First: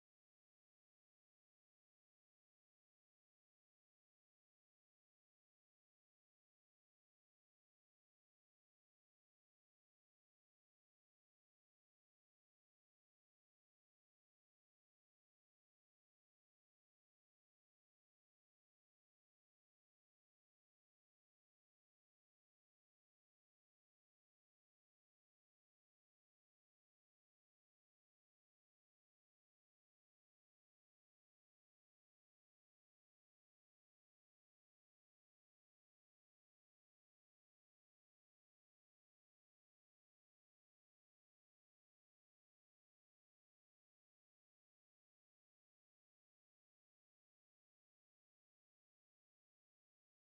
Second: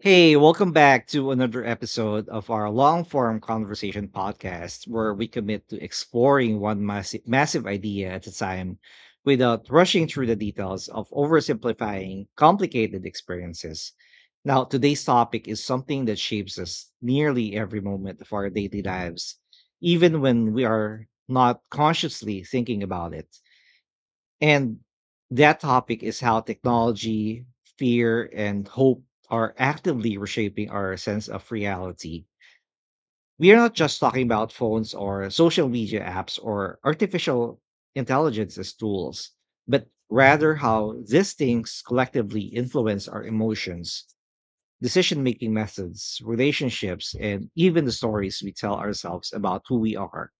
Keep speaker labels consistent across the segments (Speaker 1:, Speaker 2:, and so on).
Speaker 1: Hey, welcome back to another episode of our long form conversation podcast where we commit to exploring one massive, massive idea at a time without rushing through the details of oversimplifying complicated experiences. Now, today's topic is something that shapes us nearly every moment of our daily lives, even when we are not consciously thinking about it. And that topic is how technology, fear, and hope are actively reshaping our sense of reality. We are not just talking about phones or social media apps or artificial intelligence as tools, but rather how these things collectively influence our emotions, decision making methods, relationships, and even the stories we tell ourselves about who we are.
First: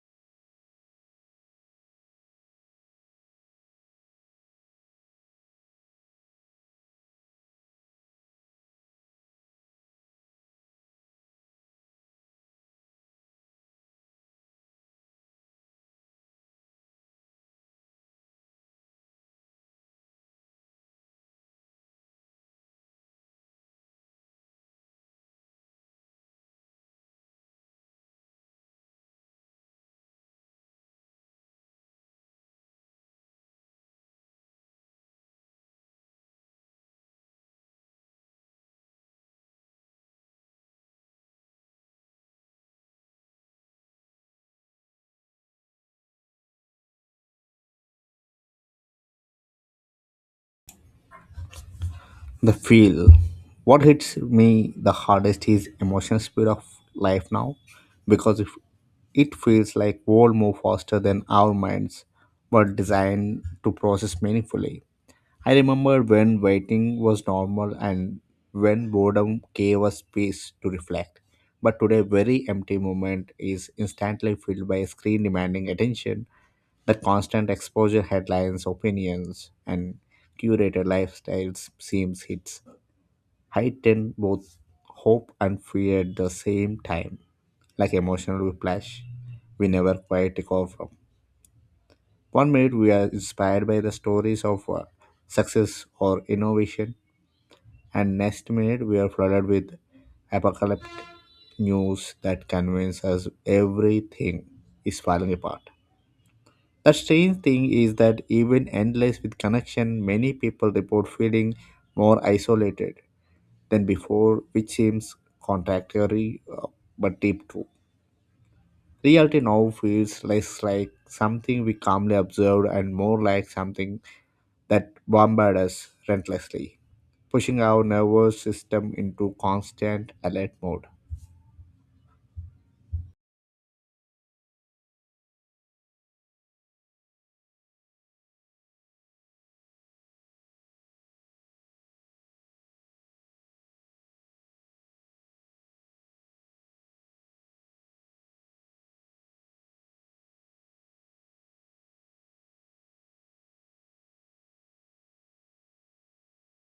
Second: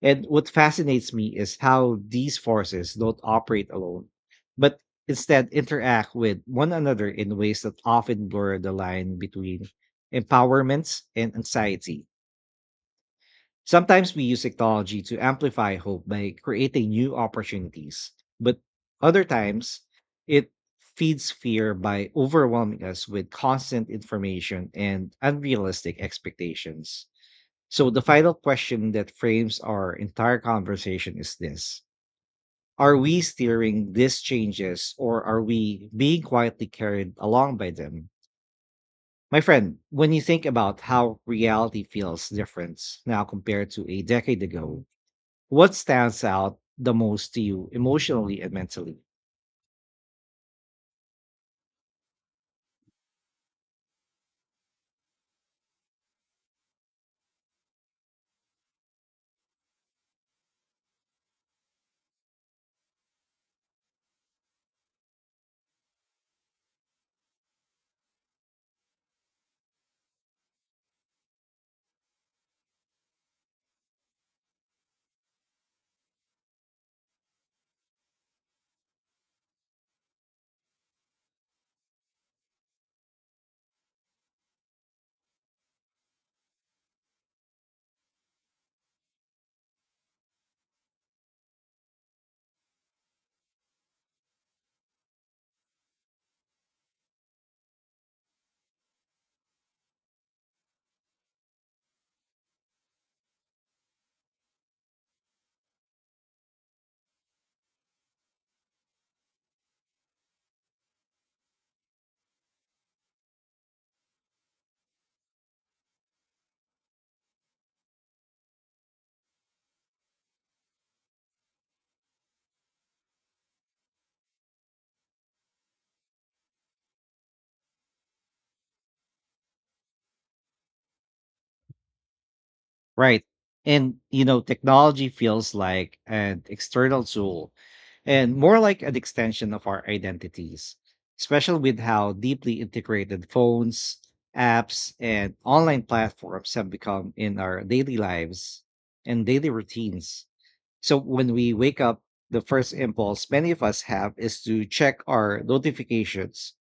Speaker 1: And what fascinates me is how these forces don't operate alone, but instead interact with one another in ways that often blur the line between empowerments and anxiety. Sometimes we use technology to amplify hope by creating new opportunities, but other times it feeds fear by overwhelming us with constant information and unrealistic expectations. So, the final question that frames our entire conversation is this: Are we steering these changes or are we being quietly carried along by them? My friend, when you think about how reality feels different now compared to a decade ago, what stands out the most to you emotionally and mentally?
Speaker 2: The feel. What hits me the hardest is emotional speed of life now, because if it feels like world move faster than our minds were designed to process meaningfully. I remember when waiting was normal and when boredom gave us space to reflect. But today, very empty moment is instantly filled by a screen demanding attention. The constant exposure, headlines, opinions, and curated lifestyles seems hits heightened both hope and fear at the same time, like emotional whiplash we never quite recover from. One minute we are inspired by the stories of success or innovation, and next minute we are flooded with apocalyptic news that convinces us everything is falling apart. The strange thing is that even endless with connection, many people report feeling more isolated than before, which seems contradictory but deep too. Reality now feels less like something we calmly observed and more like something that bombard us relentlessly, pushing our nervous system into constant alert mode.
Speaker 1: Right. And technology feels like an external tool and more like an extension of our identities, especially with how deeply integrated phones, apps, and online platforms have become in our daily lives and daily routines. So when we wake up, the first impulse many of us have is to check our notifications,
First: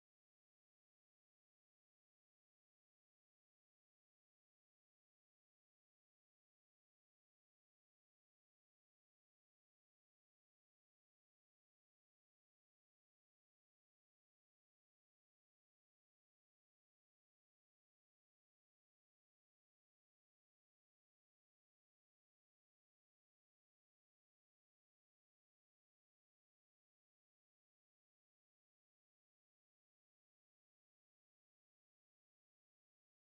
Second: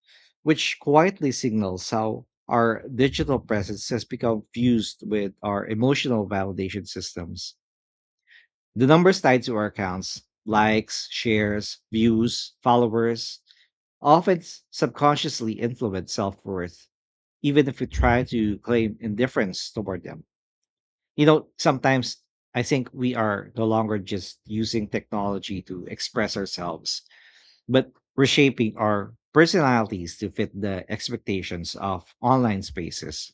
Speaker 1: which quietly signals how our digital presence has become fused with our emotional validation systems. The numbers tied to our accounts, likes, shares, views, followers, often subconsciously influence self worth, even if we try to claim indifference toward them. Sometimes I think we are no longer just using technology to express ourselves, but reshaping our personalities to fit the expectations of online spaces.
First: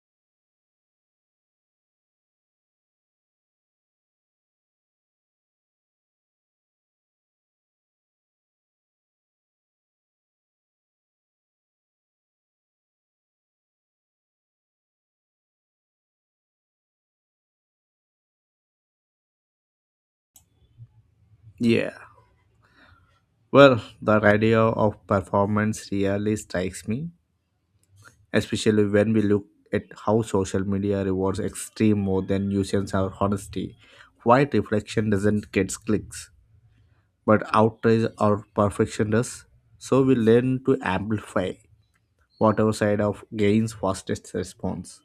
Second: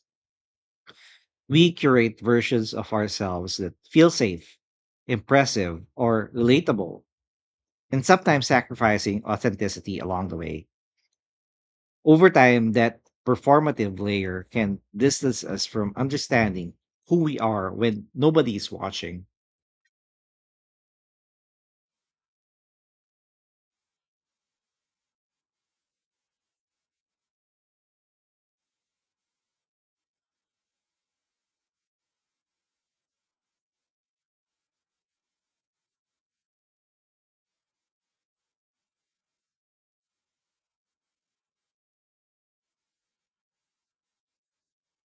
Speaker 1: We curate versions of ourselves that feel safe, impressive or relatable, and sometimes sacrificing authenticity along the way. Over time, that performative layer can distance us from understanding who we are when nobody is watching.
Speaker 2: Yeah. Well, the idea of performance really strikes me, especially when we look at how social media rewards extreme more than nuisance or honesty. Quiet reflection doesn't get clicks, but outrage or perfection does, so we learn to amplify whatever side of gains fastest response.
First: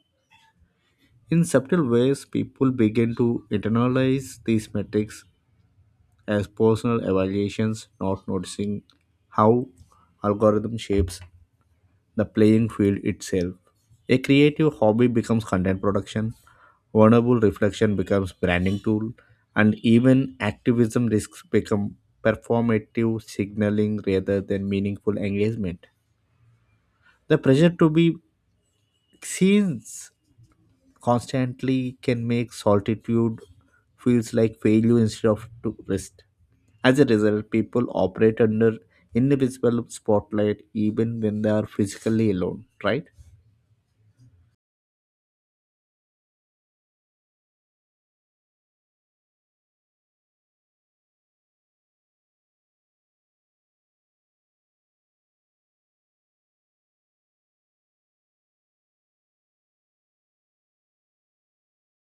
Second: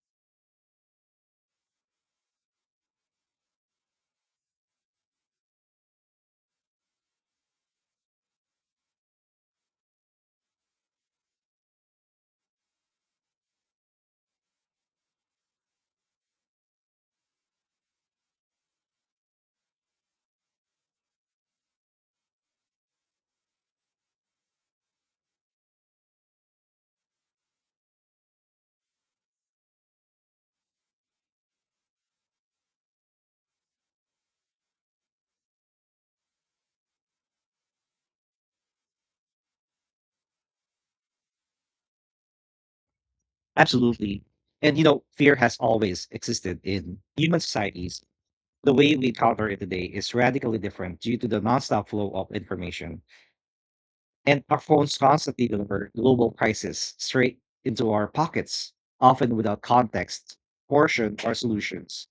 Speaker 2: In subtle ways, people begin to internalize these metrics as personal evaluations, not noticing how algorithm shapes the playing field itself. A creative hobby becomes content production, vulnerable reflection becomes branding tool, and even activism risks become performative signaling rather than meaningful engagement. The pressure to be seen constantly can make solitude feels like failure instead of to rest. As a result, people operate under invisible spotlight even when they are physically alone, right?
Speaker 1: Absolutely. And fear has always existed in human societies. The way we encounter it today is radically different due to the nonstop flow of information. And our phones constantly deliver global crises straight into our pockets, often without context, portion, or solutions.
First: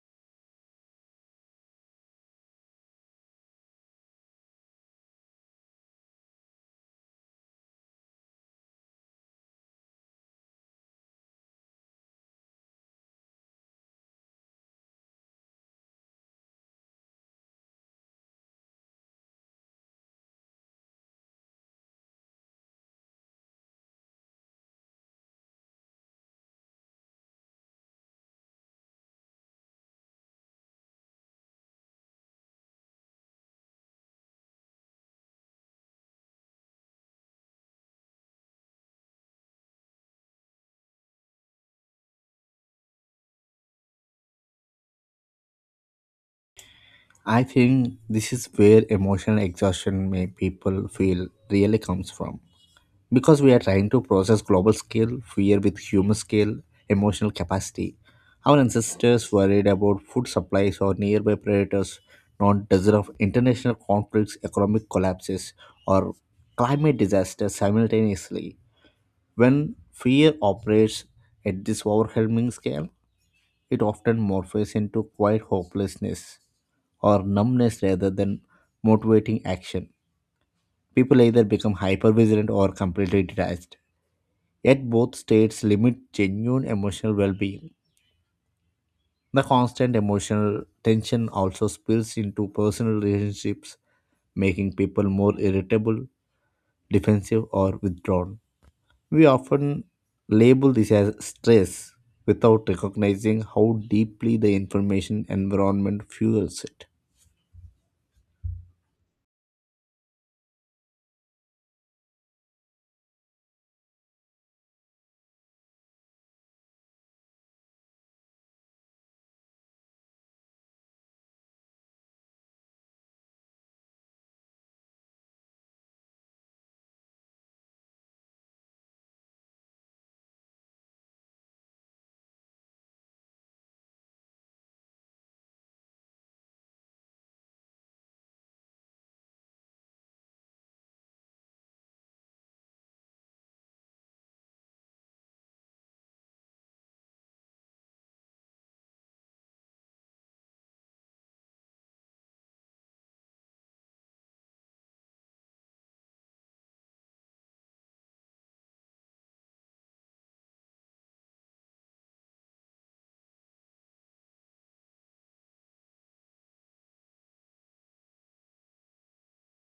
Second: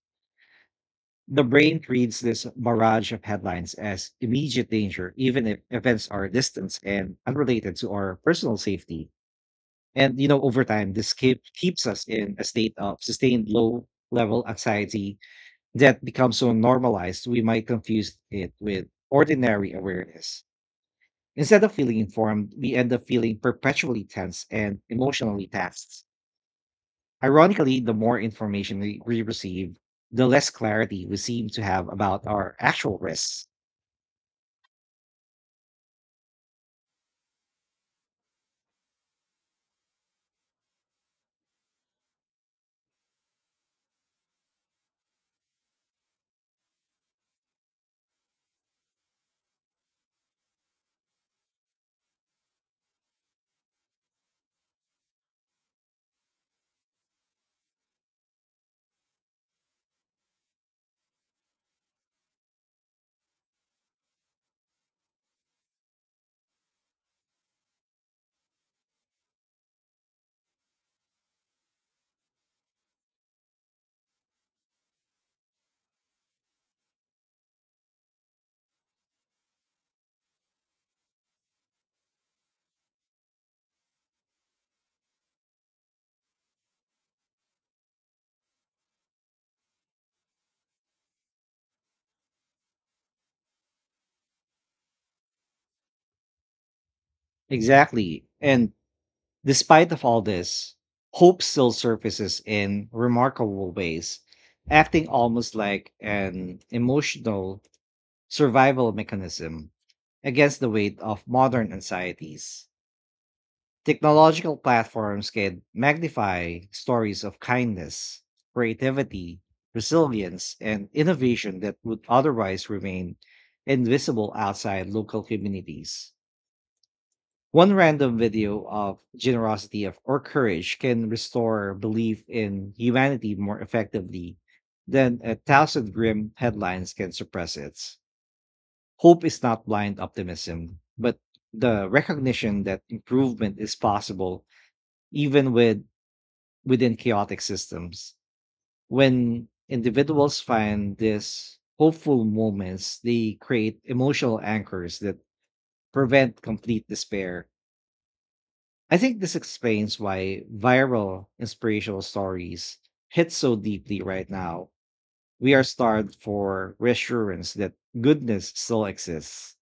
Speaker 1: The brain treats this barrage of headlines as immediate danger, even if events are distant and unrelated to our personal safety. And over time, this keeps us in a state of sustained low level anxiety that becomes so normalized we might confuse it with ordinary awareness. Instead of feeling informed, we end up feeling perpetually tense and emotionally taxed. Ironically, the more information we receive, the less clarity we seem to have about our actual risks.
Speaker 2: I think this is where emotional exhaustion may people feel really comes from. Because we are trying to process global scale, fear with human scale, emotional capacity. Our ancestors worried about food supplies or nearby predators, not dozen of international conflicts, economic collapses, or climate disasters simultaneously. When fear operates at this overwhelming scale, it often morphs into quiet hopelessness or numbness rather than motivating action. People either become hyper vigilant or completely detached. Yet both states limit genuine emotional well being. The constant emotional tension also spills into personal relationships, making people more irritable, defensive, or
Speaker 1: Exactly.
Speaker 2: withdrawn.
Speaker 1: And
Speaker 2: We often
Speaker 1: despite of all
Speaker 2: label
Speaker 1: this,
Speaker 2: this as
Speaker 1: hope still
Speaker 2: stress
Speaker 1: surfaces
Speaker 2: without
Speaker 1: in
Speaker 2: recognizing
Speaker 1: remarkable
Speaker 2: how
Speaker 1: ways,
Speaker 2: deeply the
Speaker 1: acting
Speaker 2: information
Speaker 1: almost like
Speaker 2: environment
Speaker 1: an
Speaker 2: fuels it.
Speaker 1: emotional survival mechanism against the weight of modern anxieties. Technological platforms can magnify stories of kindness, creativity, resilience, and innovation that would otherwise remain invisible outside local communities. One random video of generosity or courage can restore belief in humanity more effectively than a thousand grim headlines can suppress it. Hope is not blind optimism, but the recognition that improvement is possible even within chaotic systems. When individuals find these hopeful moments, they create emotional anchors that prevent complete despair. I think this explains why viral inspirational stories hit so deeply right now. We are starved for reassurance that goodness still exists.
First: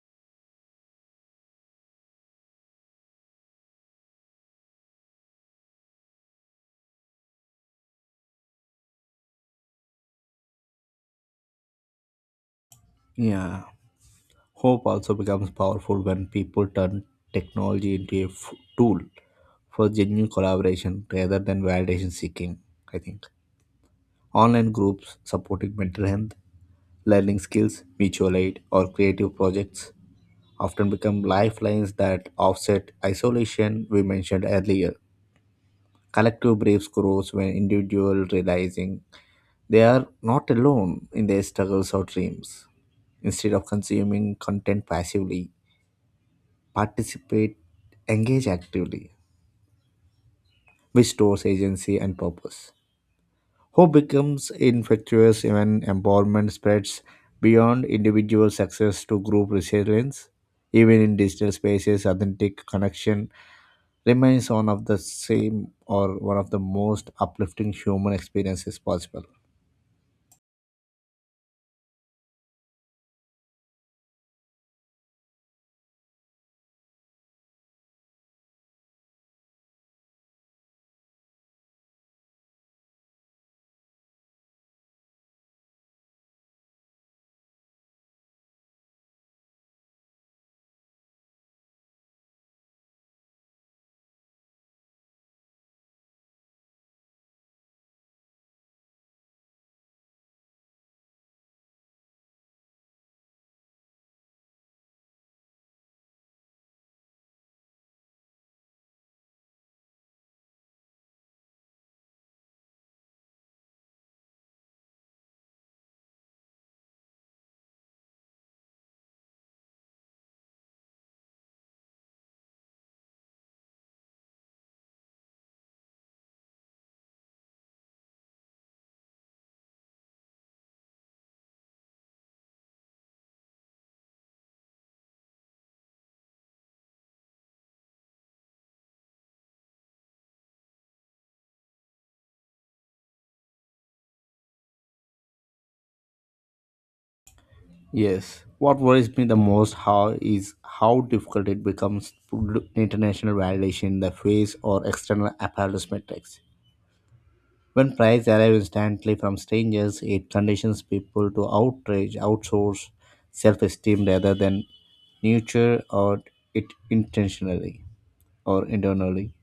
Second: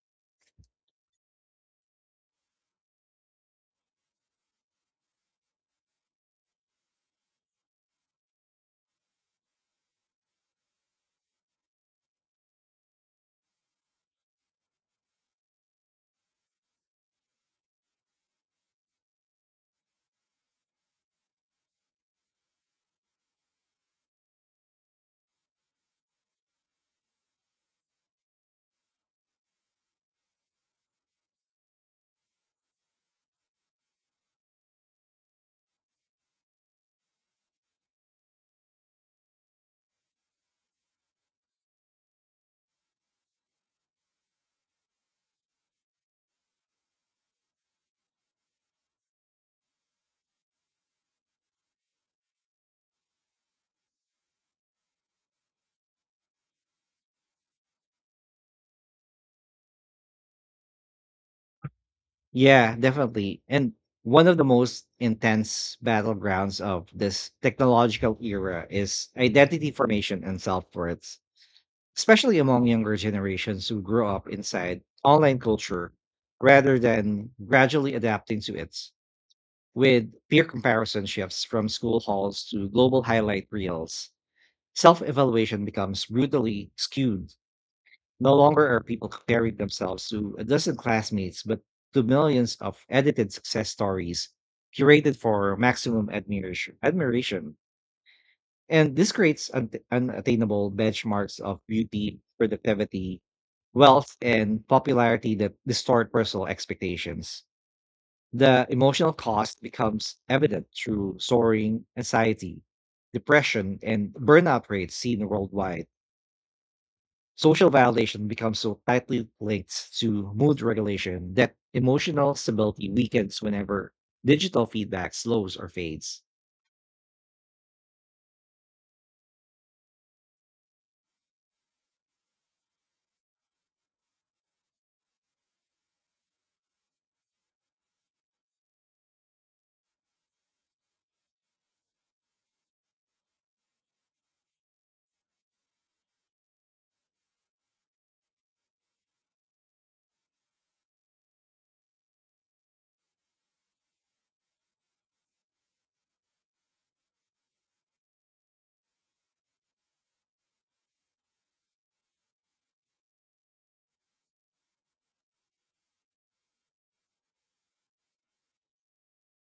Speaker 2: Yeah. Hope also becomes powerful when people turn technology into a tool for genuine collaboration rather than validation seeking, I think. Online groups supporting mental health, learning skills, mutual aid, or creative projects often become lifelines that offset isolation we mentioned earlier. Collective braves grows when individual realizing they are not alone in their struggles or dreams. Instead of consuming content passively, participate, engage actively, which stores agency and purpose. Hope becomes infectious when empowerment spreads beyond individual success to group resilience. Even in digital spaces, authentic
Speaker 1: Yeah,
Speaker 2: connection
Speaker 1: definitely. And one of the
Speaker 2: remains one of
Speaker 1: most
Speaker 2: the same
Speaker 1: intense
Speaker 2: or one of the
Speaker 1: battlegrounds of
Speaker 2: most
Speaker 1: this
Speaker 2: uplifting human
Speaker 1: technological era
Speaker 2: experiences
Speaker 1: is
Speaker 2: possible.
Speaker 1: identity formation and self worth, especially among younger generations who grew up inside online culture rather than gradually adapting to it. With peer comparison shifts from school halls to global highlight reels, self evaluation becomes brutally skewed. No longer are people comparing themselves to a dozen classmates, but to millions of edited success stories curated for maximum admiration. And this creates unattainable benchmarks of beauty, productivity, wealth, and popularity that distort personal expectations. The emotional cost becomes evident through soaring anxiety, depression, and burnout rates seen worldwide. Social validation becomes so tightly linked to mood regulation that emotional stability weakens whenever digital feedback slows or fades.
Speaker 2: Yes. What worries me the most how is how difficult it becomes to do international validation in the face or external apparatus metrics. When price arrive instantly from strangers, it conditions people to outrage, outsource self-esteem rather than nurture or it intentionally or internally.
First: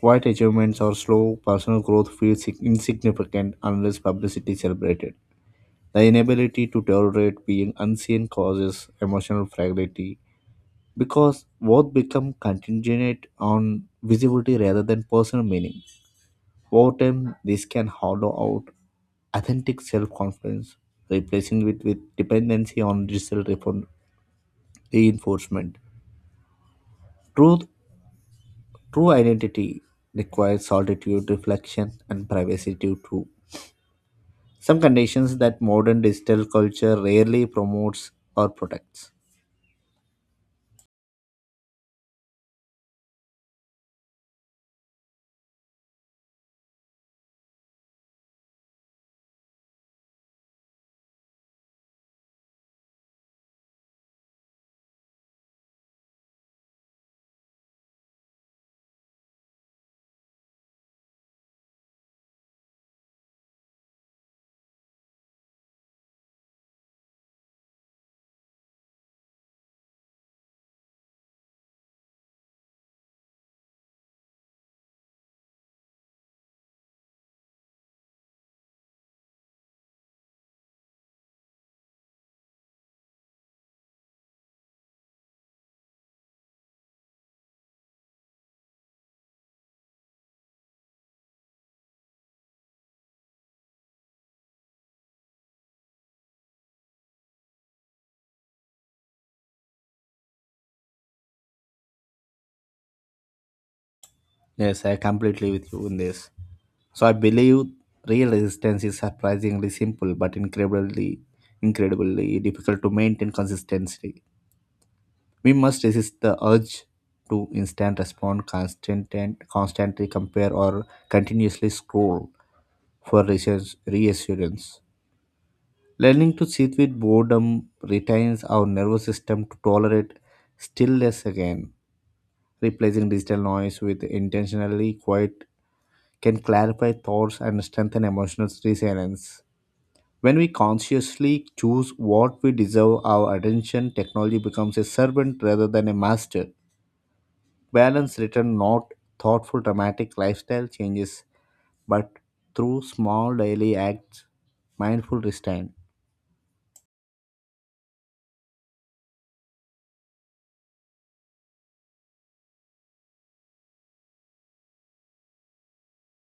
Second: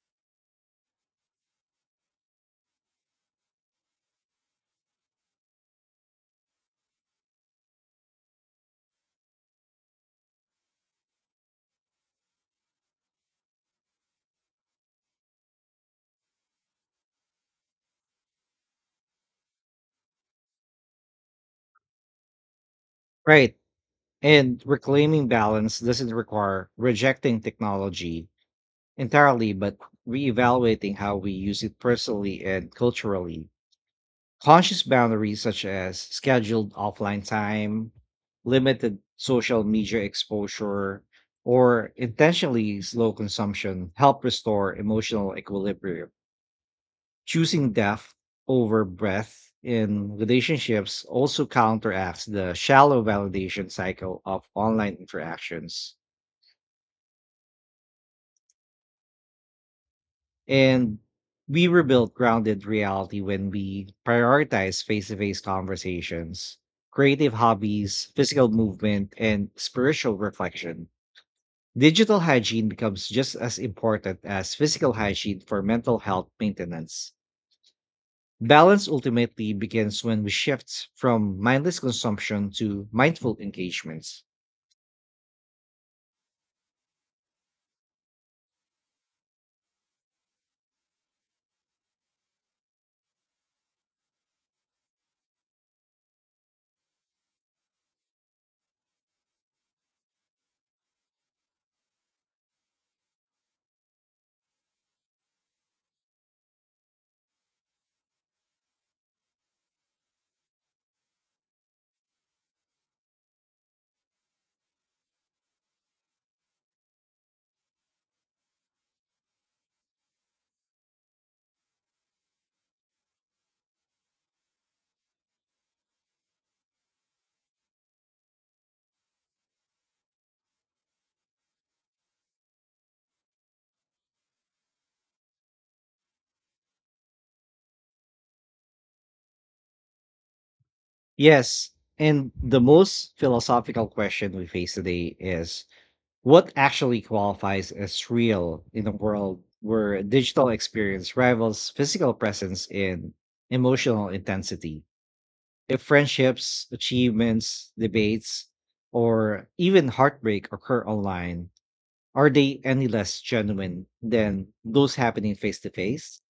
Speaker 2: Quiet achievements or slow personal growth feels insignificant unless publicity is celebrated. The inability to tolerate being unseen causes emotional fragility because worth become contingent on visibility rather than personal meaning. Over time, this can hollow out authentic self-confidence, replacing it with dependency on digital
Speaker 1: Right. And reclaiming
Speaker 2: reinforcement.
Speaker 1: balance doesn't require rejecting
Speaker 2: Truth,
Speaker 1: technology
Speaker 2: true
Speaker 1: entirely, but
Speaker 2: identity requires
Speaker 1: reevaluating how we
Speaker 2: solitude,
Speaker 1: use it
Speaker 2: reflection, and
Speaker 1: personally and
Speaker 2: privacy too.
Speaker 1: culturally. Conscious
Speaker 2: Some conditions
Speaker 1: boundaries
Speaker 2: that
Speaker 1: such as
Speaker 2: modern digital
Speaker 1: scheduled
Speaker 2: culture
Speaker 1: offline
Speaker 2: rarely
Speaker 1: time,
Speaker 2: promotes or
Speaker 1: limited
Speaker 2: protects.
Speaker 1: social media exposure, or intentionally slow consumption help restore emotional equilibrium. Choosing depth over breadth in relationships also counteracts the shallow validation cycle of online interactions. And we rebuild grounded reality when we prioritize face to face conversations, creative hobbies, physical movement, and spiritual reflection. Digital hygiene becomes just as important as physical hygiene for mental health maintenance. Balance ultimately begins when we shift from mindless consumption to mindful engagements.
Speaker 2: Yes, I completely with you in this. So I believe real resistance is surprisingly simple but incredibly difficult to maintain consistently. We must resist the urge to instant respond, constant and constantly compare or continuously scroll for reassurance. Learning to sit with boredom retains our nervous system to tolerate stillness again, replacing digital noise with intentionally quiet can clarify thoughts and strengthen emotional resilience. When we consciously
Speaker 1: Yes,
Speaker 2: choose
Speaker 1: and
Speaker 2: what we
Speaker 1: the
Speaker 2: deserve
Speaker 1: most
Speaker 2: our
Speaker 1: philosophical
Speaker 2: attention,
Speaker 1: question
Speaker 2: technology
Speaker 1: we face
Speaker 2: becomes a
Speaker 1: today
Speaker 2: servant
Speaker 1: is:
Speaker 2: rather than a master.
Speaker 1: What actually qualifies as
Speaker 2: Balance return
Speaker 1: real in
Speaker 2: not
Speaker 1: a world
Speaker 2: thoughtful
Speaker 1: where
Speaker 2: dramatic
Speaker 1: digital
Speaker 2: lifestyle
Speaker 1: experience
Speaker 2: changes,
Speaker 1: rivals physical
Speaker 2: but
Speaker 1: presence
Speaker 2: through
Speaker 1: in
Speaker 2: small daily
Speaker 1: emotional
Speaker 2: acts,
Speaker 1: intensity?
Speaker 2: mindful restraint.
Speaker 1: If friendships, achievements, debates, or even heartbreak occur online, are they any less genuine than those happening face to face?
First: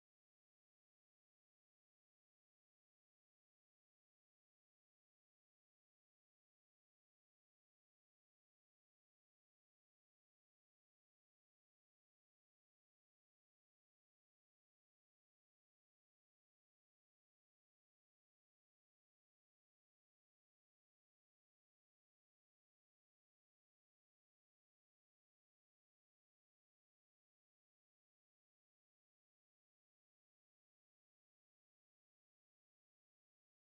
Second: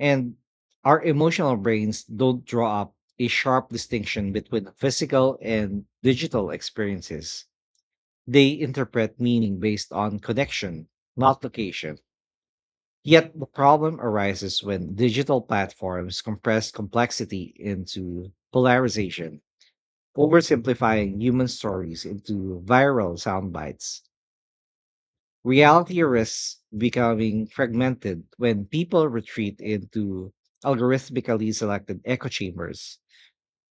Speaker 1: And our emotional brains don't draw up a sharp distinction between physical and digital experiences. They interpret meaning based on connection, not location. Yet the problem arises when digital platforms compress complexity into polarization, oversimplifying human stories into viral sound bites. Reality risks becoming fragmented when people retreat into algorithmically selected echo chambers.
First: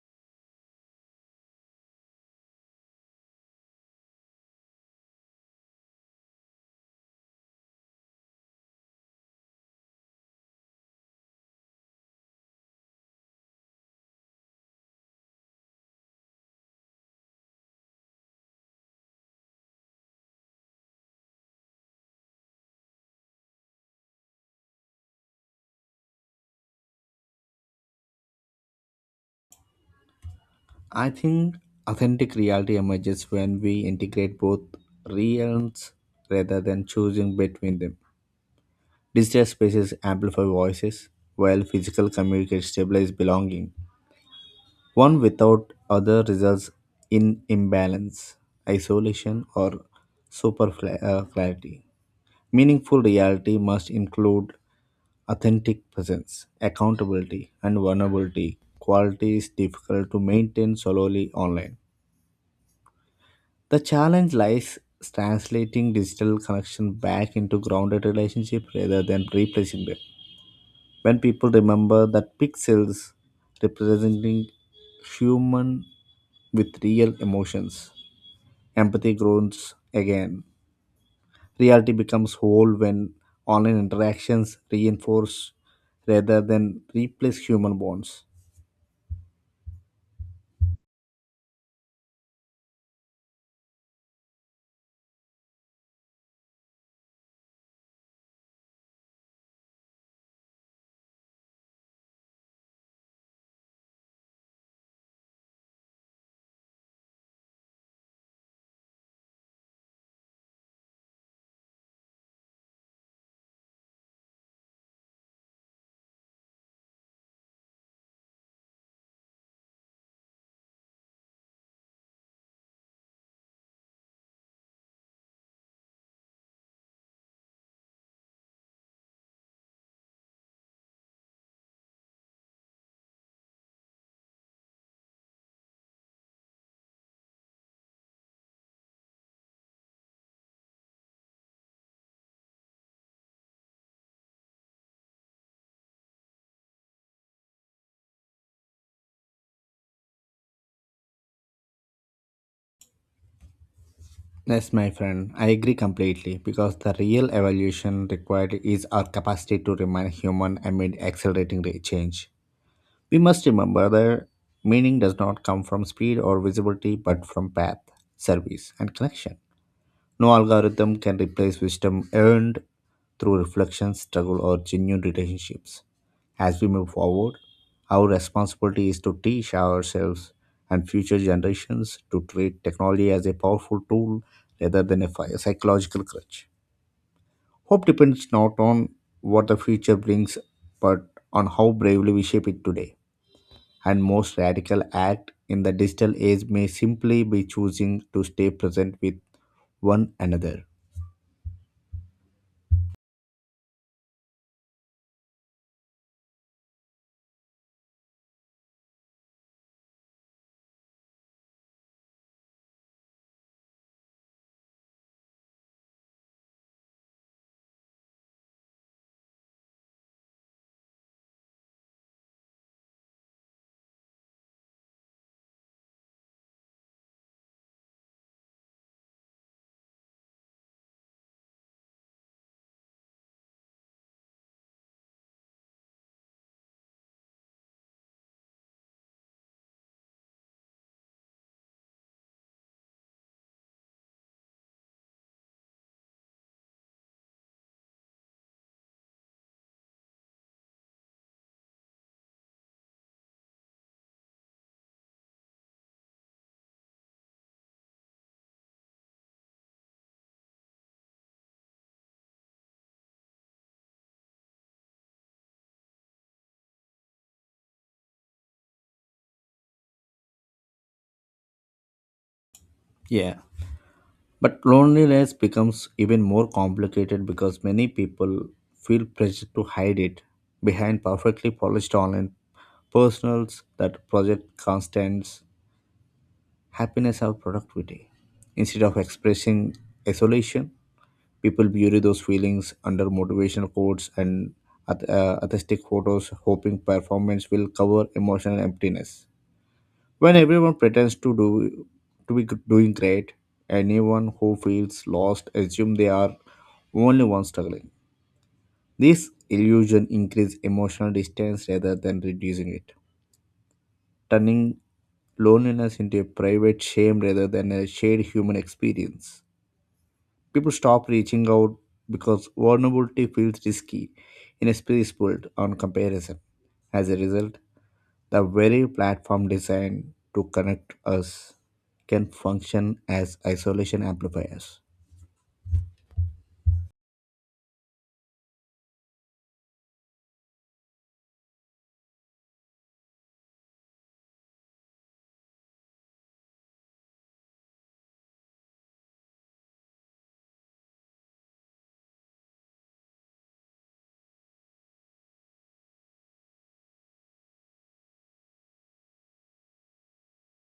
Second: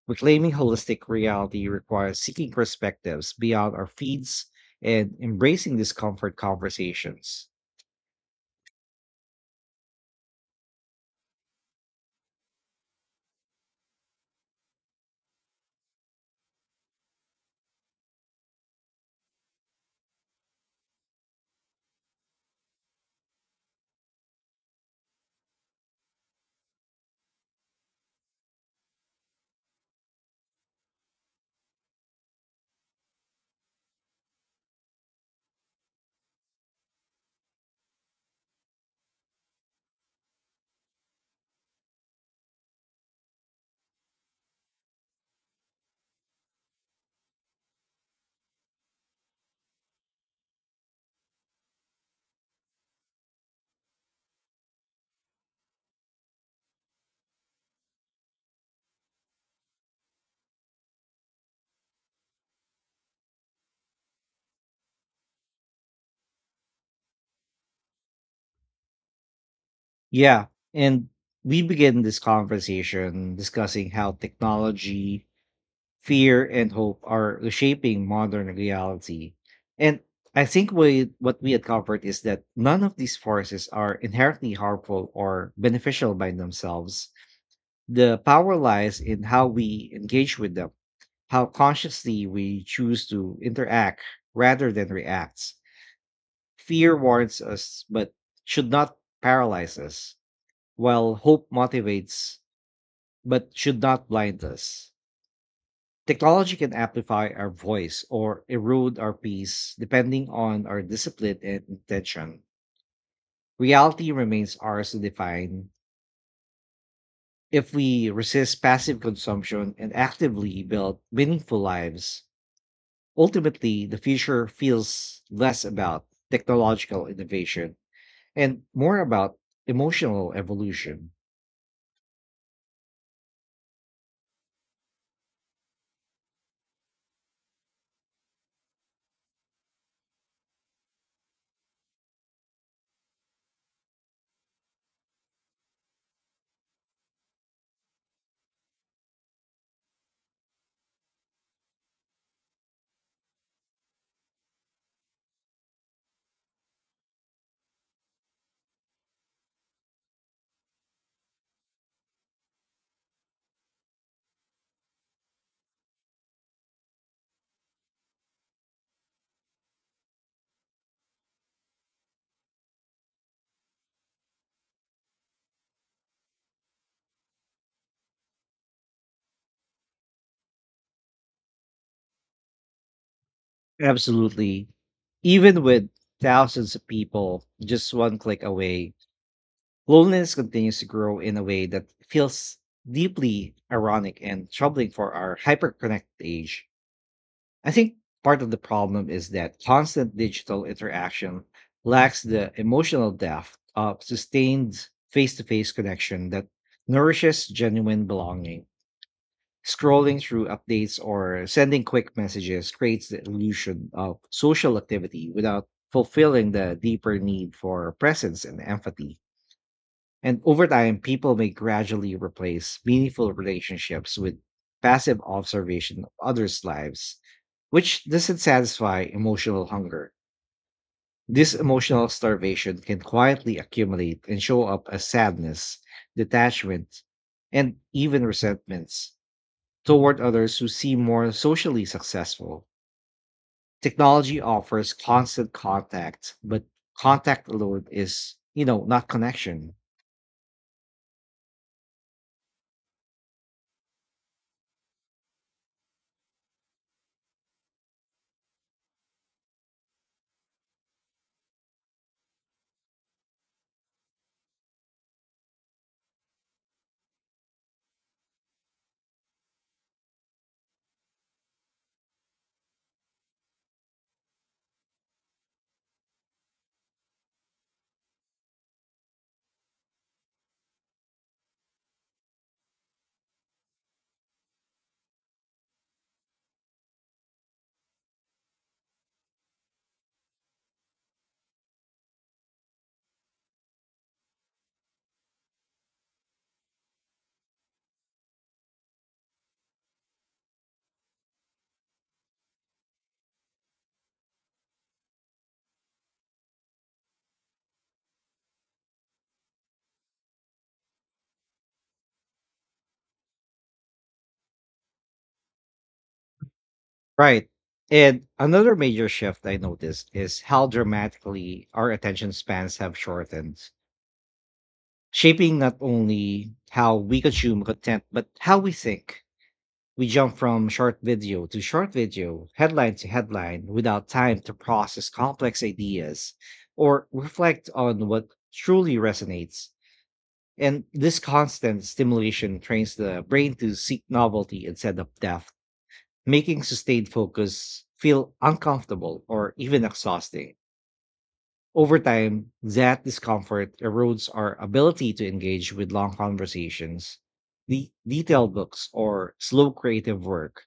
Speaker 1: Reclaiming holistic reality requires seeking perspectives beyond our feeds and embracing discomfort conversations.
Speaker 2: I think authentic reality emerges when we integrate both realms rather than choosing between them. Digital spaces amplify voices, while physical communicate stabilize belonging. One without other results in imbalance, isolation, or superfluity. Meaningful reality must include authentic presence, accountability, and vulnerability. Quality is difficult to maintain solely online. The challenge lies translating digital connection back into grounded relationship rather than replacing them.
Speaker 1: Yeah. And
Speaker 2: When people
Speaker 1: we begin
Speaker 2: remember
Speaker 1: this
Speaker 2: that pixels
Speaker 1: conversation discussing how
Speaker 2: representing
Speaker 1: technology,
Speaker 2: human
Speaker 1: fear, and
Speaker 2: with
Speaker 1: hope
Speaker 2: real
Speaker 1: are
Speaker 2: emotions,
Speaker 1: reshaping modern
Speaker 2: empathy
Speaker 1: reality.
Speaker 2: grows
Speaker 1: And
Speaker 2: again.
Speaker 1: I think what we had
Speaker 2: Reality
Speaker 1: covered is
Speaker 2: becomes
Speaker 1: that
Speaker 2: whole
Speaker 1: none of
Speaker 2: when
Speaker 1: these forces
Speaker 2: online
Speaker 1: are inherently
Speaker 2: interactions
Speaker 1: harmful or
Speaker 2: reinforce
Speaker 1: beneficial by
Speaker 2: rather than
Speaker 1: themselves.
Speaker 2: replace human
Speaker 1: The
Speaker 2: bonds.
Speaker 1: power lies in how we engage with them, how consciously we choose to interact rather than react. Fear warns us, but should not paralyze us, while hope motivates, but should not blind us. Technology can amplify our voice or erode our peace depending on our discipline and intention. Reality remains ours to define if we resist passive consumption and actively build meaningful lives. Ultimately, the future feels less about technological innovation and more about emotional evolution.
Speaker 2: Yes, my friend, I agree completely because the real evolution required is our capacity to remain human amid accelerating change. We must remember that meaning does not come from speed or visibility but from path, service, and connection. No algorithm can replace wisdom earned through reflection, struggle, or genuine relationships. As we move forward, our responsibility is to teach ourselves and future generations to treat technology as a powerful tool
Speaker 1: Absolutely.
Speaker 2: rather than a
Speaker 1: Even with
Speaker 2: psychological crutch.
Speaker 1: thousands of people
Speaker 2: Hope
Speaker 1: just one
Speaker 2: depends
Speaker 1: click
Speaker 2: not
Speaker 1: away,
Speaker 2: on what the future
Speaker 1: loneliness
Speaker 2: brings,
Speaker 1: continues to
Speaker 2: but
Speaker 1: grow in a
Speaker 2: on
Speaker 1: way
Speaker 2: how
Speaker 1: that
Speaker 2: bravely we shape
Speaker 1: feels
Speaker 2: it today.
Speaker 1: deeply
Speaker 2: And
Speaker 1: ironic
Speaker 2: most
Speaker 1: and
Speaker 2: radical
Speaker 1: troubling for
Speaker 2: act
Speaker 1: our
Speaker 2: in the
Speaker 1: hyperconnected
Speaker 2: digital age
Speaker 1: age.
Speaker 2: may simply be
Speaker 1: I think
Speaker 2: choosing to
Speaker 1: part
Speaker 2: stay
Speaker 1: of the
Speaker 2: present
Speaker 1: problem
Speaker 2: with
Speaker 1: is that
Speaker 2: one
Speaker 1: constant
Speaker 2: another.
Speaker 1: digital interaction lacks the emotional depth of sustained face to face connection that nourishes genuine belonging. Scrolling through updates or sending quick messages creates the illusion of social activity without fulfilling the deeper need for presence and empathy. And over time, people may gradually replace meaningful relationships with passive observation of others' lives, which doesn't satisfy emotional hunger. This emotional starvation can quietly accumulate and show up as sadness, detachment, and even resentments toward others who seem more socially successful. Technology offers constant contact, but contact alone is not connection.
Speaker 2: Yeah. But loneliness becomes even more complicated because many people feel pressure to hide it behind perfectly polished online personals that project constant happiness or productivity. Instead of expressing isolation, people bury those feelings under motivational quotes and atheistic photos, hoping performance will cover emotional emptiness. When everyone pretends to be doing great, anyone who feels lost assumes they are only one struggling. This illusion increases emotional distance rather than reducing it, turning loneliness into a private shame rather
Speaker 1: Right.
Speaker 2: than a shared
Speaker 1: And
Speaker 2: human
Speaker 1: another major
Speaker 2: experience.
Speaker 1: shift I noticed is how
Speaker 2: People stop reaching
Speaker 1: dramatically
Speaker 2: out
Speaker 1: our attention
Speaker 2: because
Speaker 1: spans have
Speaker 2: vulnerability
Speaker 1: shortened,
Speaker 2: feels risky in a space built
Speaker 1: shaping
Speaker 2: on
Speaker 1: not
Speaker 2: comparison.
Speaker 1: only how
Speaker 2: As a
Speaker 1: we
Speaker 2: result,
Speaker 1: consume content, but
Speaker 2: the
Speaker 1: how we
Speaker 2: very
Speaker 1: think.
Speaker 2: platform
Speaker 1: We
Speaker 2: designed
Speaker 1: jump
Speaker 2: to
Speaker 1: from
Speaker 2: connect
Speaker 1: short video
Speaker 2: us
Speaker 1: to short
Speaker 2: can
Speaker 1: video, headline
Speaker 2: function
Speaker 1: to
Speaker 2: as
Speaker 1: headline,
Speaker 2: isolation
Speaker 1: without time to
Speaker 2: amplifiers.
Speaker 1: process complex ideas or reflect on what truly resonates. And this constant stimulation trains the brain to seek novelty instead of depth, making sustained focus feel uncomfortable or even exhausting. Over time, that discomfort erodes our ability to engage with long conversations, the detailed books, or slow creative work.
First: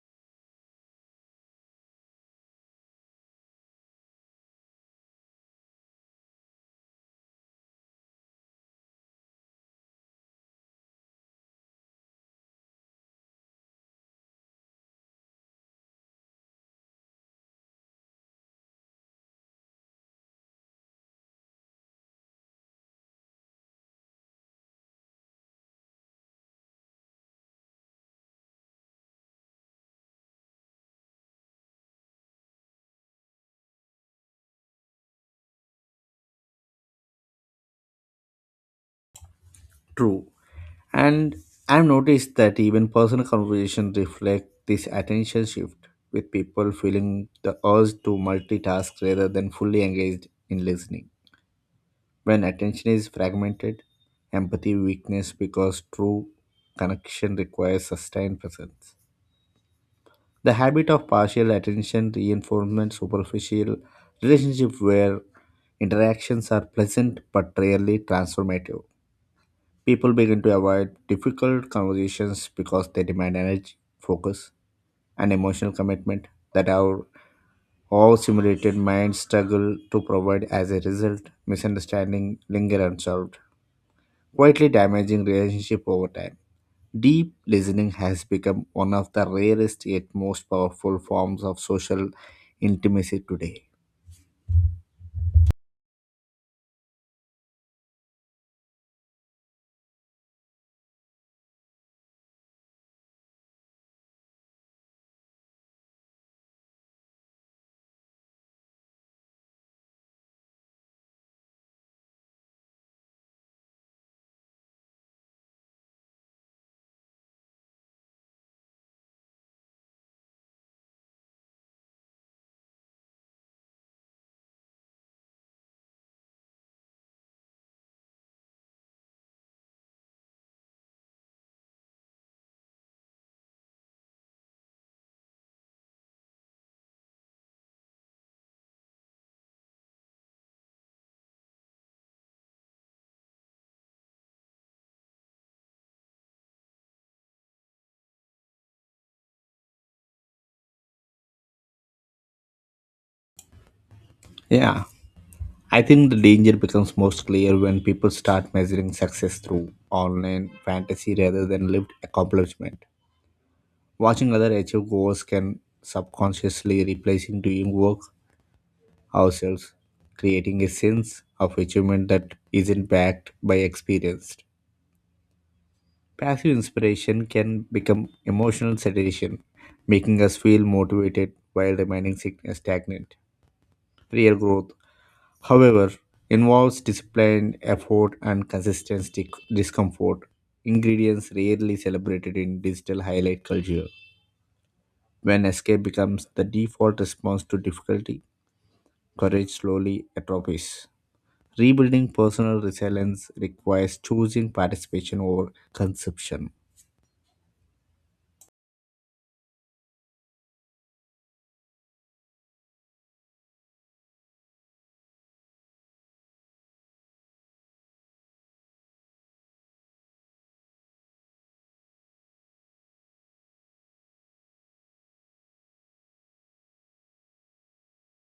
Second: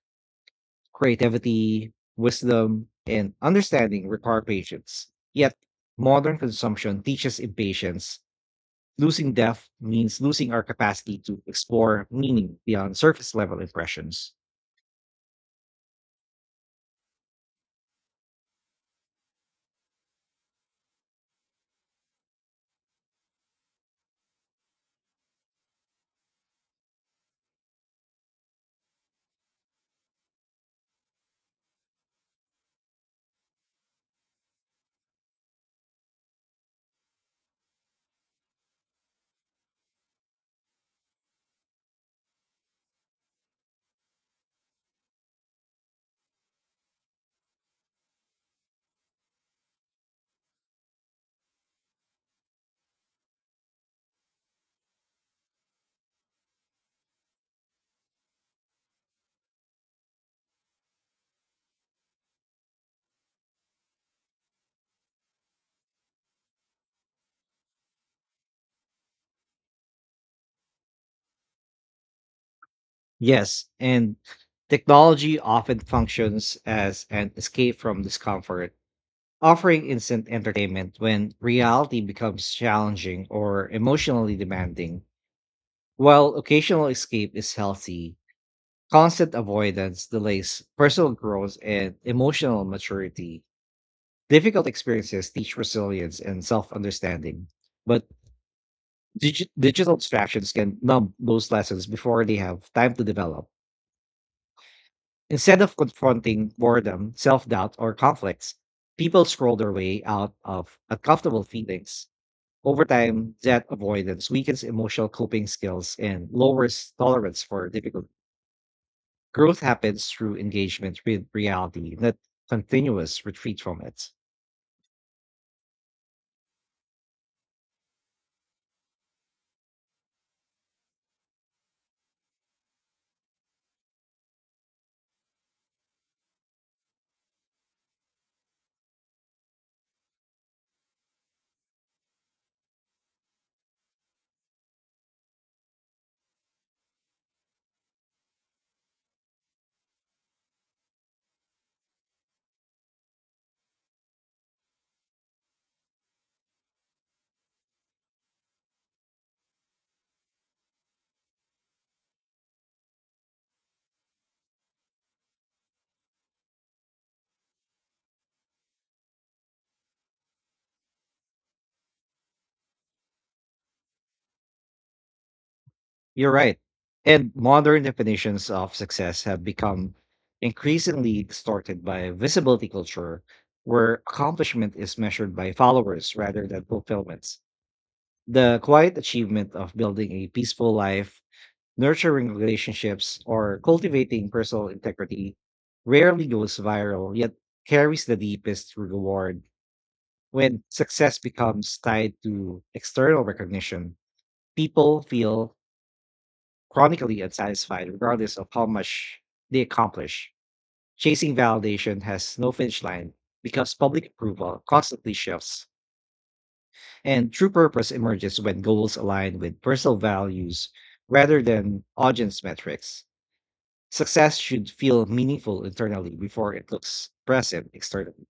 Speaker 1: Creativity, wisdom, and understanding require patience. Yet, modern consumption teaches impatience. Losing depth means losing our capacity to explore meaning beyond surface level impressions.
Speaker 2: True. And I've noticed that even personal conversations reflect this attention shift, with people feeling the urge to multitask rather than fully engaged in listening. When attention is fragmented, empathy weakness because true connection requires sustained presence. The habit of partial attention reinforcement superficial relationship where interactions are pleasant but rarely transformative. People begin to avoid difficult conversations because they demand
Speaker 1: Yes,
Speaker 2: energy,
Speaker 1: and
Speaker 2: focus, and
Speaker 1: technology
Speaker 2: emotional
Speaker 1: often
Speaker 2: commitment
Speaker 1: functions
Speaker 2: that
Speaker 1: as
Speaker 2: our
Speaker 1: an escape from
Speaker 2: all
Speaker 1: discomfort,
Speaker 2: simulated minds struggle
Speaker 1: offering
Speaker 2: to
Speaker 1: instant
Speaker 2: provide as a
Speaker 1: entertainment
Speaker 2: result
Speaker 1: when reality
Speaker 2: misunderstanding
Speaker 1: becomes
Speaker 2: linger
Speaker 1: challenging
Speaker 2: unsolved
Speaker 1: or emotionally
Speaker 2: quietly
Speaker 1: demanding.
Speaker 2: damaging relationship over
Speaker 1: While
Speaker 2: time.
Speaker 1: occasional
Speaker 2: Deep
Speaker 1: escape is
Speaker 2: listening
Speaker 1: healthy,
Speaker 2: has become one of the
Speaker 1: constant
Speaker 2: rarest yet
Speaker 1: avoidance
Speaker 2: most
Speaker 1: delays
Speaker 2: powerful
Speaker 1: personal
Speaker 2: forms
Speaker 1: growth
Speaker 2: of
Speaker 1: and
Speaker 2: social
Speaker 1: emotional
Speaker 2: intimacy
Speaker 1: maturity.
Speaker 2: today.
Speaker 1: Difficult experiences teach resilience and self understanding, but digital distractions can numb those lessons before they have time to develop. Instead of confronting boredom, self doubt, or conflicts, people scroll their way out of uncomfortable feelings. Over time, that avoidance weakens emotional coping skills and lowers tolerance for difficulty. Growth happens through engagement with reality, not continuous retreat from it.
Speaker 2: Yeah. I think the danger becomes most clear when people start measuring success through online fantasy rather than lived accomplishment. Watching other achieve goals can subconsciously replacing doing work ourselves, creating a sense of achievement that isn't backed by experience.
Speaker 1: You're
Speaker 2: Passive
Speaker 1: right.
Speaker 2: inspiration
Speaker 1: And
Speaker 2: can
Speaker 1: modern
Speaker 2: become
Speaker 1: definitions of
Speaker 2: emotional
Speaker 1: success
Speaker 2: sedation,
Speaker 1: have become
Speaker 2: making us feel
Speaker 1: increasingly
Speaker 2: motivated while
Speaker 1: distorted by
Speaker 2: remaining
Speaker 1: visibility
Speaker 2: stagnant.
Speaker 1: culture, where
Speaker 2: Real
Speaker 1: accomplishment
Speaker 2: growth,
Speaker 1: is measured by
Speaker 2: however,
Speaker 1: followers rather than
Speaker 2: involves
Speaker 1: fulfillment.
Speaker 2: discipline, effort, and
Speaker 1: The quiet
Speaker 2: consistent
Speaker 1: achievement of building
Speaker 2: discomfort,
Speaker 1: a peaceful life,
Speaker 2: ingredients rarely
Speaker 1: nurturing
Speaker 2: celebrated in digital
Speaker 1: relationships,
Speaker 2: highlight
Speaker 1: or
Speaker 2: culture.
Speaker 1: cultivating personal integrity
Speaker 2: When escape
Speaker 1: rarely
Speaker 2: becomes the
Speaker 1: goes
Speaker 2: default
Speaker 1: viral, yet
Speaker 2: response to
Speaker 1: carries the
Speaker 2: difficulty,
Speaker 1: deepest reward.
Speaker 2: courage slowly
Speaker 1: When
Speaker 2: atrophies.
Speaker 1: success becomes tied
Speaker 2: Rebuilding personal
Speaker 1: to external
Speaker 2: resilience
Speaker 1: recognition,
Speaker 2: requires choosing
Speaker 1: people
Speaker 2: participation over
Speaker 1: feel
Speaker 2: consumption.
Speaker 1: chronically unsatisfied regardless of how much they accomplish. Chasing validation has no finish line because public approval constantly shifts. And true purpose emerges when goals align with personal values rather than audience metrics. Success should feel meaningful internally before it looks impressive externally.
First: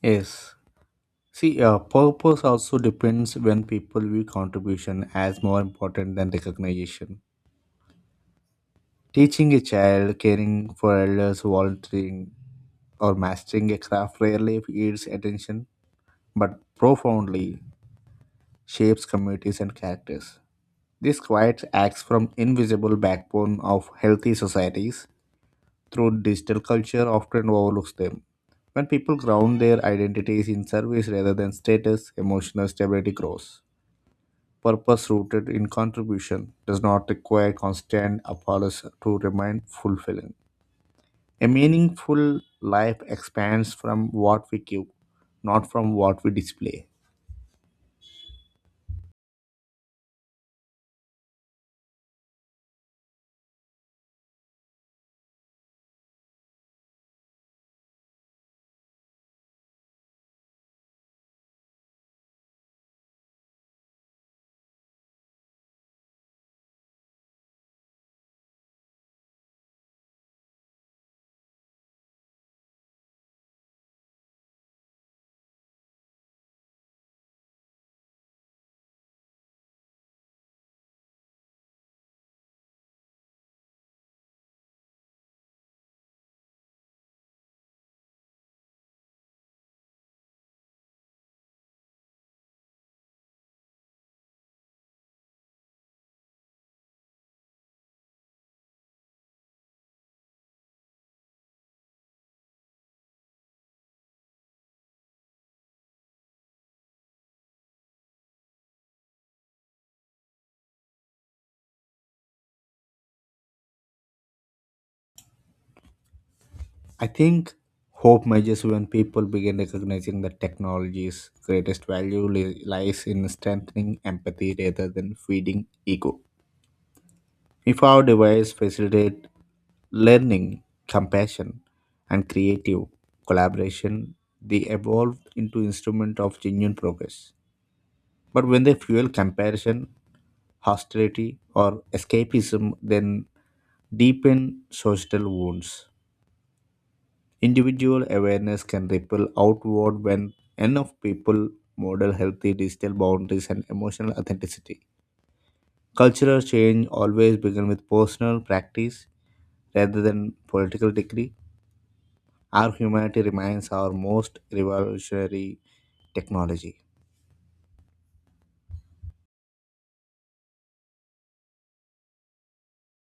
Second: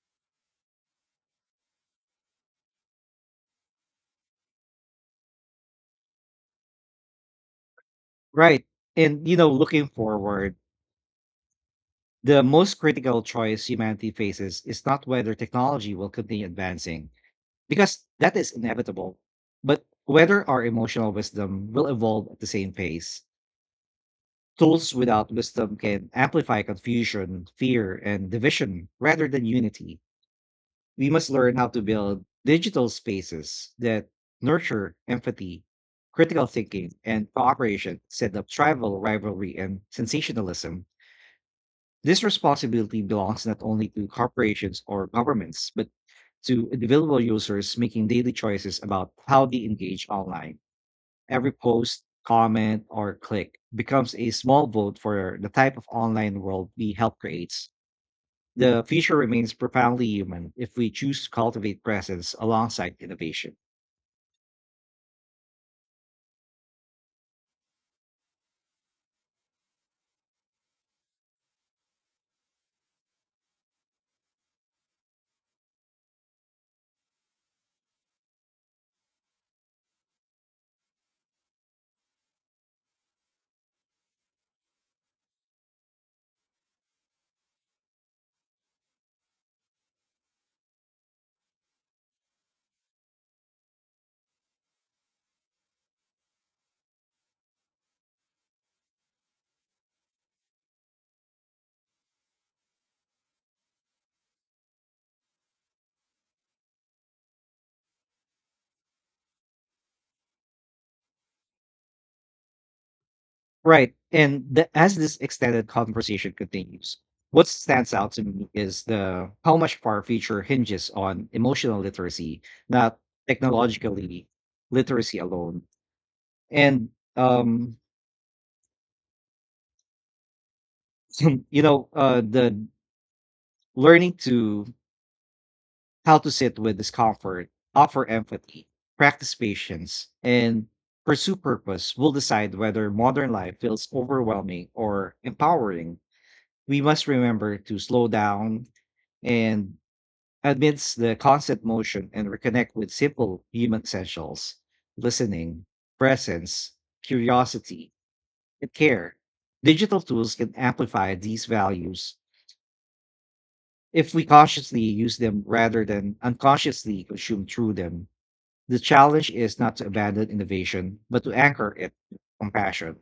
Speaker 2: Yes. See, purpose also depends when people view contribution as more important than recognition.
Speaker 1: Right. And
Speaker 2: Teaching a
Speaker 1: looking
Speaker 2: child,
Speaker 1: forward,
Speaker 2: caring for elders, volunteering,
Speaker 1: the most
Speaker 2: or
Speaker 1: critical choice
Speaker 2: mastering a
Speaker 1: humanity
Speaker 2: craft
Speaker 1: faces
Speaker 2: rarely
Speaker 1: is not
Speaker 2: yields
Speaker 1: whether
Speaker 2: attention
Speaker 1: technology will continue
Speaker 2: but
Speaker 1: advancing,
Speaker 2: profoundly
Speaker 1: because that is
Speaker 2: shapes
Speaker 1: inevitable,
Speaker 2: communities and
Speaker 1: but
Speaker 2: characters.
Speaker 1: whether our emotional
Speaker 2: This quiet
Speaker 1: wisdom will
Speaker 2: acts
Speaker 1: evolve
Speaker 2: from
Speaker 1: at the same
Speaker 2: invisible
Speaker 1: pace.
Speaker 2: backbone of healthy
Speaker 1: Tools
Speaker 2: societies
Speaker 1: without wisdom can
Speaker 2: through digital
Speaker 1: amplify
Speaker 2: culture
Speaker 1: confusion,
Speaker 2: often overlooks
Speaker 1: fear,
Speaker 2: them.
Speaker 1: and
Speaker 2: When
Speaker 1: division
Speaker 2: people
Speaker 1: rather than
Speaker 2: ground their
Speaker 1: unity.
Speaker 2: identities in service
Speaker 1: We must
Speaker 2: rather than
Speaker 1: learn how to
Speaker 2: status,
Speaker 1: build
Speaker 2: emotional
Speaker 1: digital
Speaker 2: stability grows.
Speaker 1: spaces that nurture
Speaker 2: Purpose rooted
Speaker 1: empathy,
Speaker 2: in
Speaker 1: critical
Speaker 2: contribution does
Speaker 1: thinking,
Speaker 2: not
Speaker 1: and
Speaker 2: require
Speaker 1: cooperation
Speaker 2: constant
Speaker 1: instead of
Speaker 2: applause
Speaker 1: tribal
Speaker 2: to
Speaker 1: rivalry
Speaker 2: remain
Speaker 1: and
Speaker 2: fulfilling.
Speaker 1: sensationalism.
Speaker 2: A
Speaker 1: This
Speaker 2: meaningful
Speaker 1: responsibility
Speaker 2: life
Speaker 1: belongs not
Speaker 2: expands
Speaker 1: only to
Speaker 2: from what we
Speaker 1: corporations
Speaker 2: give,
Speaker 1: or
Speaker 2: not
Speaker 1: governments, but
Speaker 2: from what we
Speaker 1: to
Speaker 2: display.
Speaker 1: individual users making daily choices about how they engage online. Every post, comment, or click becomes a small vote for the type of online world we help create. The future remains profoundly human if we choose to cultivate presence alongside innovation. Right. And as this extended conversation continues,
Speaker 2: I
Speaker 1: what
Speaker 2: think
Speaker 1: stands out to
Speaker 2: hope
Speaker 1: me
Speaker 2: measures
Speaker 1: is
Speaker 2: when people
Speaker 1: the how
Speaker 2: begin
Speaker 1: much of our
Speaker 2: recognizing that
Speaker 1: future hinges on
Speaker 2: technology's
Speaker 1: emotional
Speaker 2: greatest value
Speaker 1: literacy, not
Speaker 2: lies in strengthening
Speaker 1: technologically
Speaker 2: empathy rather than
Speaker 1: literacy alone.
Speaker 2: feeding ego.
Speaker 1: And um,
Speaker 2: If our device facilitate learning, compassion, and
Speaker 1: the
Speaker 2: creative
Speaker 1: learning
Speaker 2: collaboration, they
Speaker 1: to
Speaker 2: evolve into
Speaker 1: how
Speaker 2: instrument
Speaker 1: to
Speaker 2: of
Speaker 1: sit
Speaker 2: genuine
Speaker 1: with
Speaker 2: progress.
Speaker 1: discomfort, offer
Speaker 2: But when
Speaker 1: empathy,
Speaker 2: they fuel
Speaker 1: practice
Speaker 2: comparison,
Speaker 1: patience, and pursue
Speaker 2: hostility, or
Speaker 1: purpose will decide
Speaker 2: escapism,
Speaker 1: whether
Speaker 2: then
Speaker 1: modern life feels
Speaker 2: deepen
Speaker 1: overwhelming or
Speaker 2: social wounds.
Speaker 1: empowering. We must remember to
Speaker 2: Individual
Speaker 1: slow
Speaker 2: awareness
Speaker 1: down
Speaker 2: can ripple
Speaker 1: and
Speaker 2: outward when
Speaker 1: amidst
Speaker 2: enough
Speaker 1: the
Speaker 2: people
Speaker 1: constant motion
Speaker 2: model
Speaker 1: and
Speaker 2: healthy
Speaker 1: reconnect with
Speaker 2: digital
Speaker 1: simple
Speaker 2: boundaries and
Speaker 1: human
Speaker 2: emotional
Speaker 1: essentials:
Speaker 2: authenticity.
Speaker 1: listening,
Speaker 2: Cultural
Speaker 1: presence,
Speaker 2: change always begins with
Speaker 1: curiosity,
Speaker 2: personal
Speaker 1: and
Speaker 2: practice
Speaker 1: care. Digital
Speaker 2: rather
Speaker 1: tools
Speaker 2: than
Speaker 1: can
Speaker 2: political
Speaker 1: amplify
Speaker 2: degree.
Speaker 1: these values
Speaker 2: Our humanity remains our
Speaker 1: if we
Speaker 2: most
Speaker 1: consciously use them
Speaker 2: revolutionary
Speaker 1: rather than
Speaker 2: technology.
Speaker 1: unconsciously consume through them. The challenge is not to abandon innovation, but to anchor it with compassion.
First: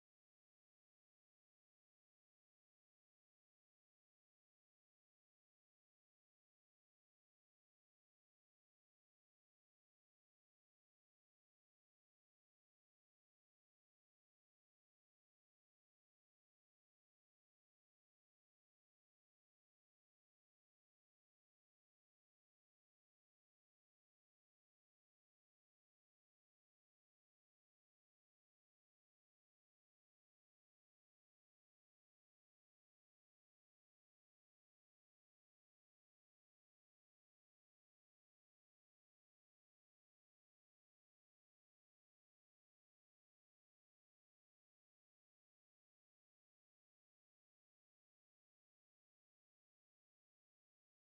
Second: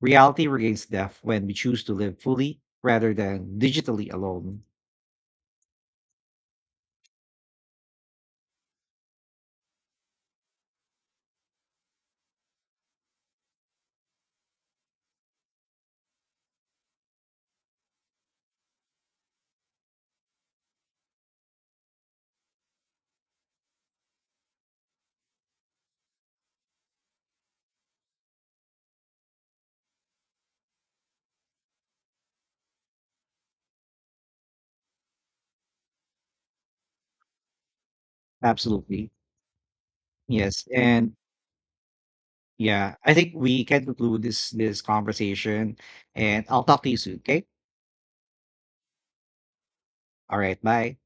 Speaker 1: Reality regains depth when we choose to live fully rather than digitally alone. Absolutely. Yes. And yeah, I think we can conclude this conversation and I'll talk to you soon. Okay. All right. Bye.